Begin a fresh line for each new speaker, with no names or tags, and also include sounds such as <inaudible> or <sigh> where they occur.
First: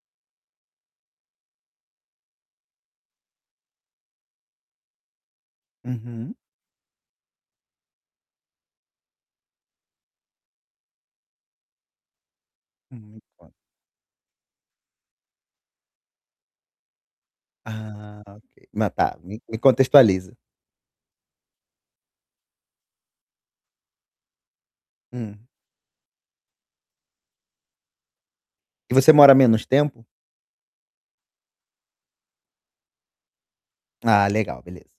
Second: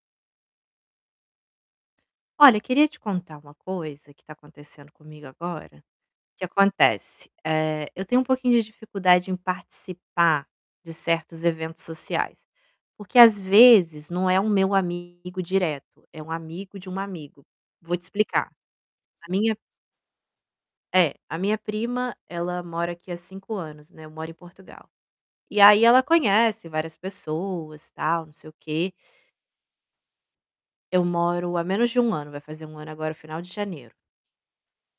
Olha, eu queria te contar uma coisa que tá acontecendo comigo agora.
Uhum.
O que acontece? Eh, eu tenho um pouquinho de dificuldade em participar de certos eventos sociais. Porque,
Hum.
às
<unintelligible>
vezes, não é o meu amigo direto; é um amigo de um amigo. Vou te
Ah, ok.
explicar.
Mas, tá,
A
me
minha
me contextualiza.
É, a minha prima, ela mora aqui há 5 anos, né. Eu moro em Portugal.
Hum.
E aí ela conhece várias pessoas, tal, não sei o quê.
E você a mora menos tempo?
Eu moro há menos de 1 ano. Vai fazer 1 ano agora, no final de janeiro.
Ah, legal, beleza.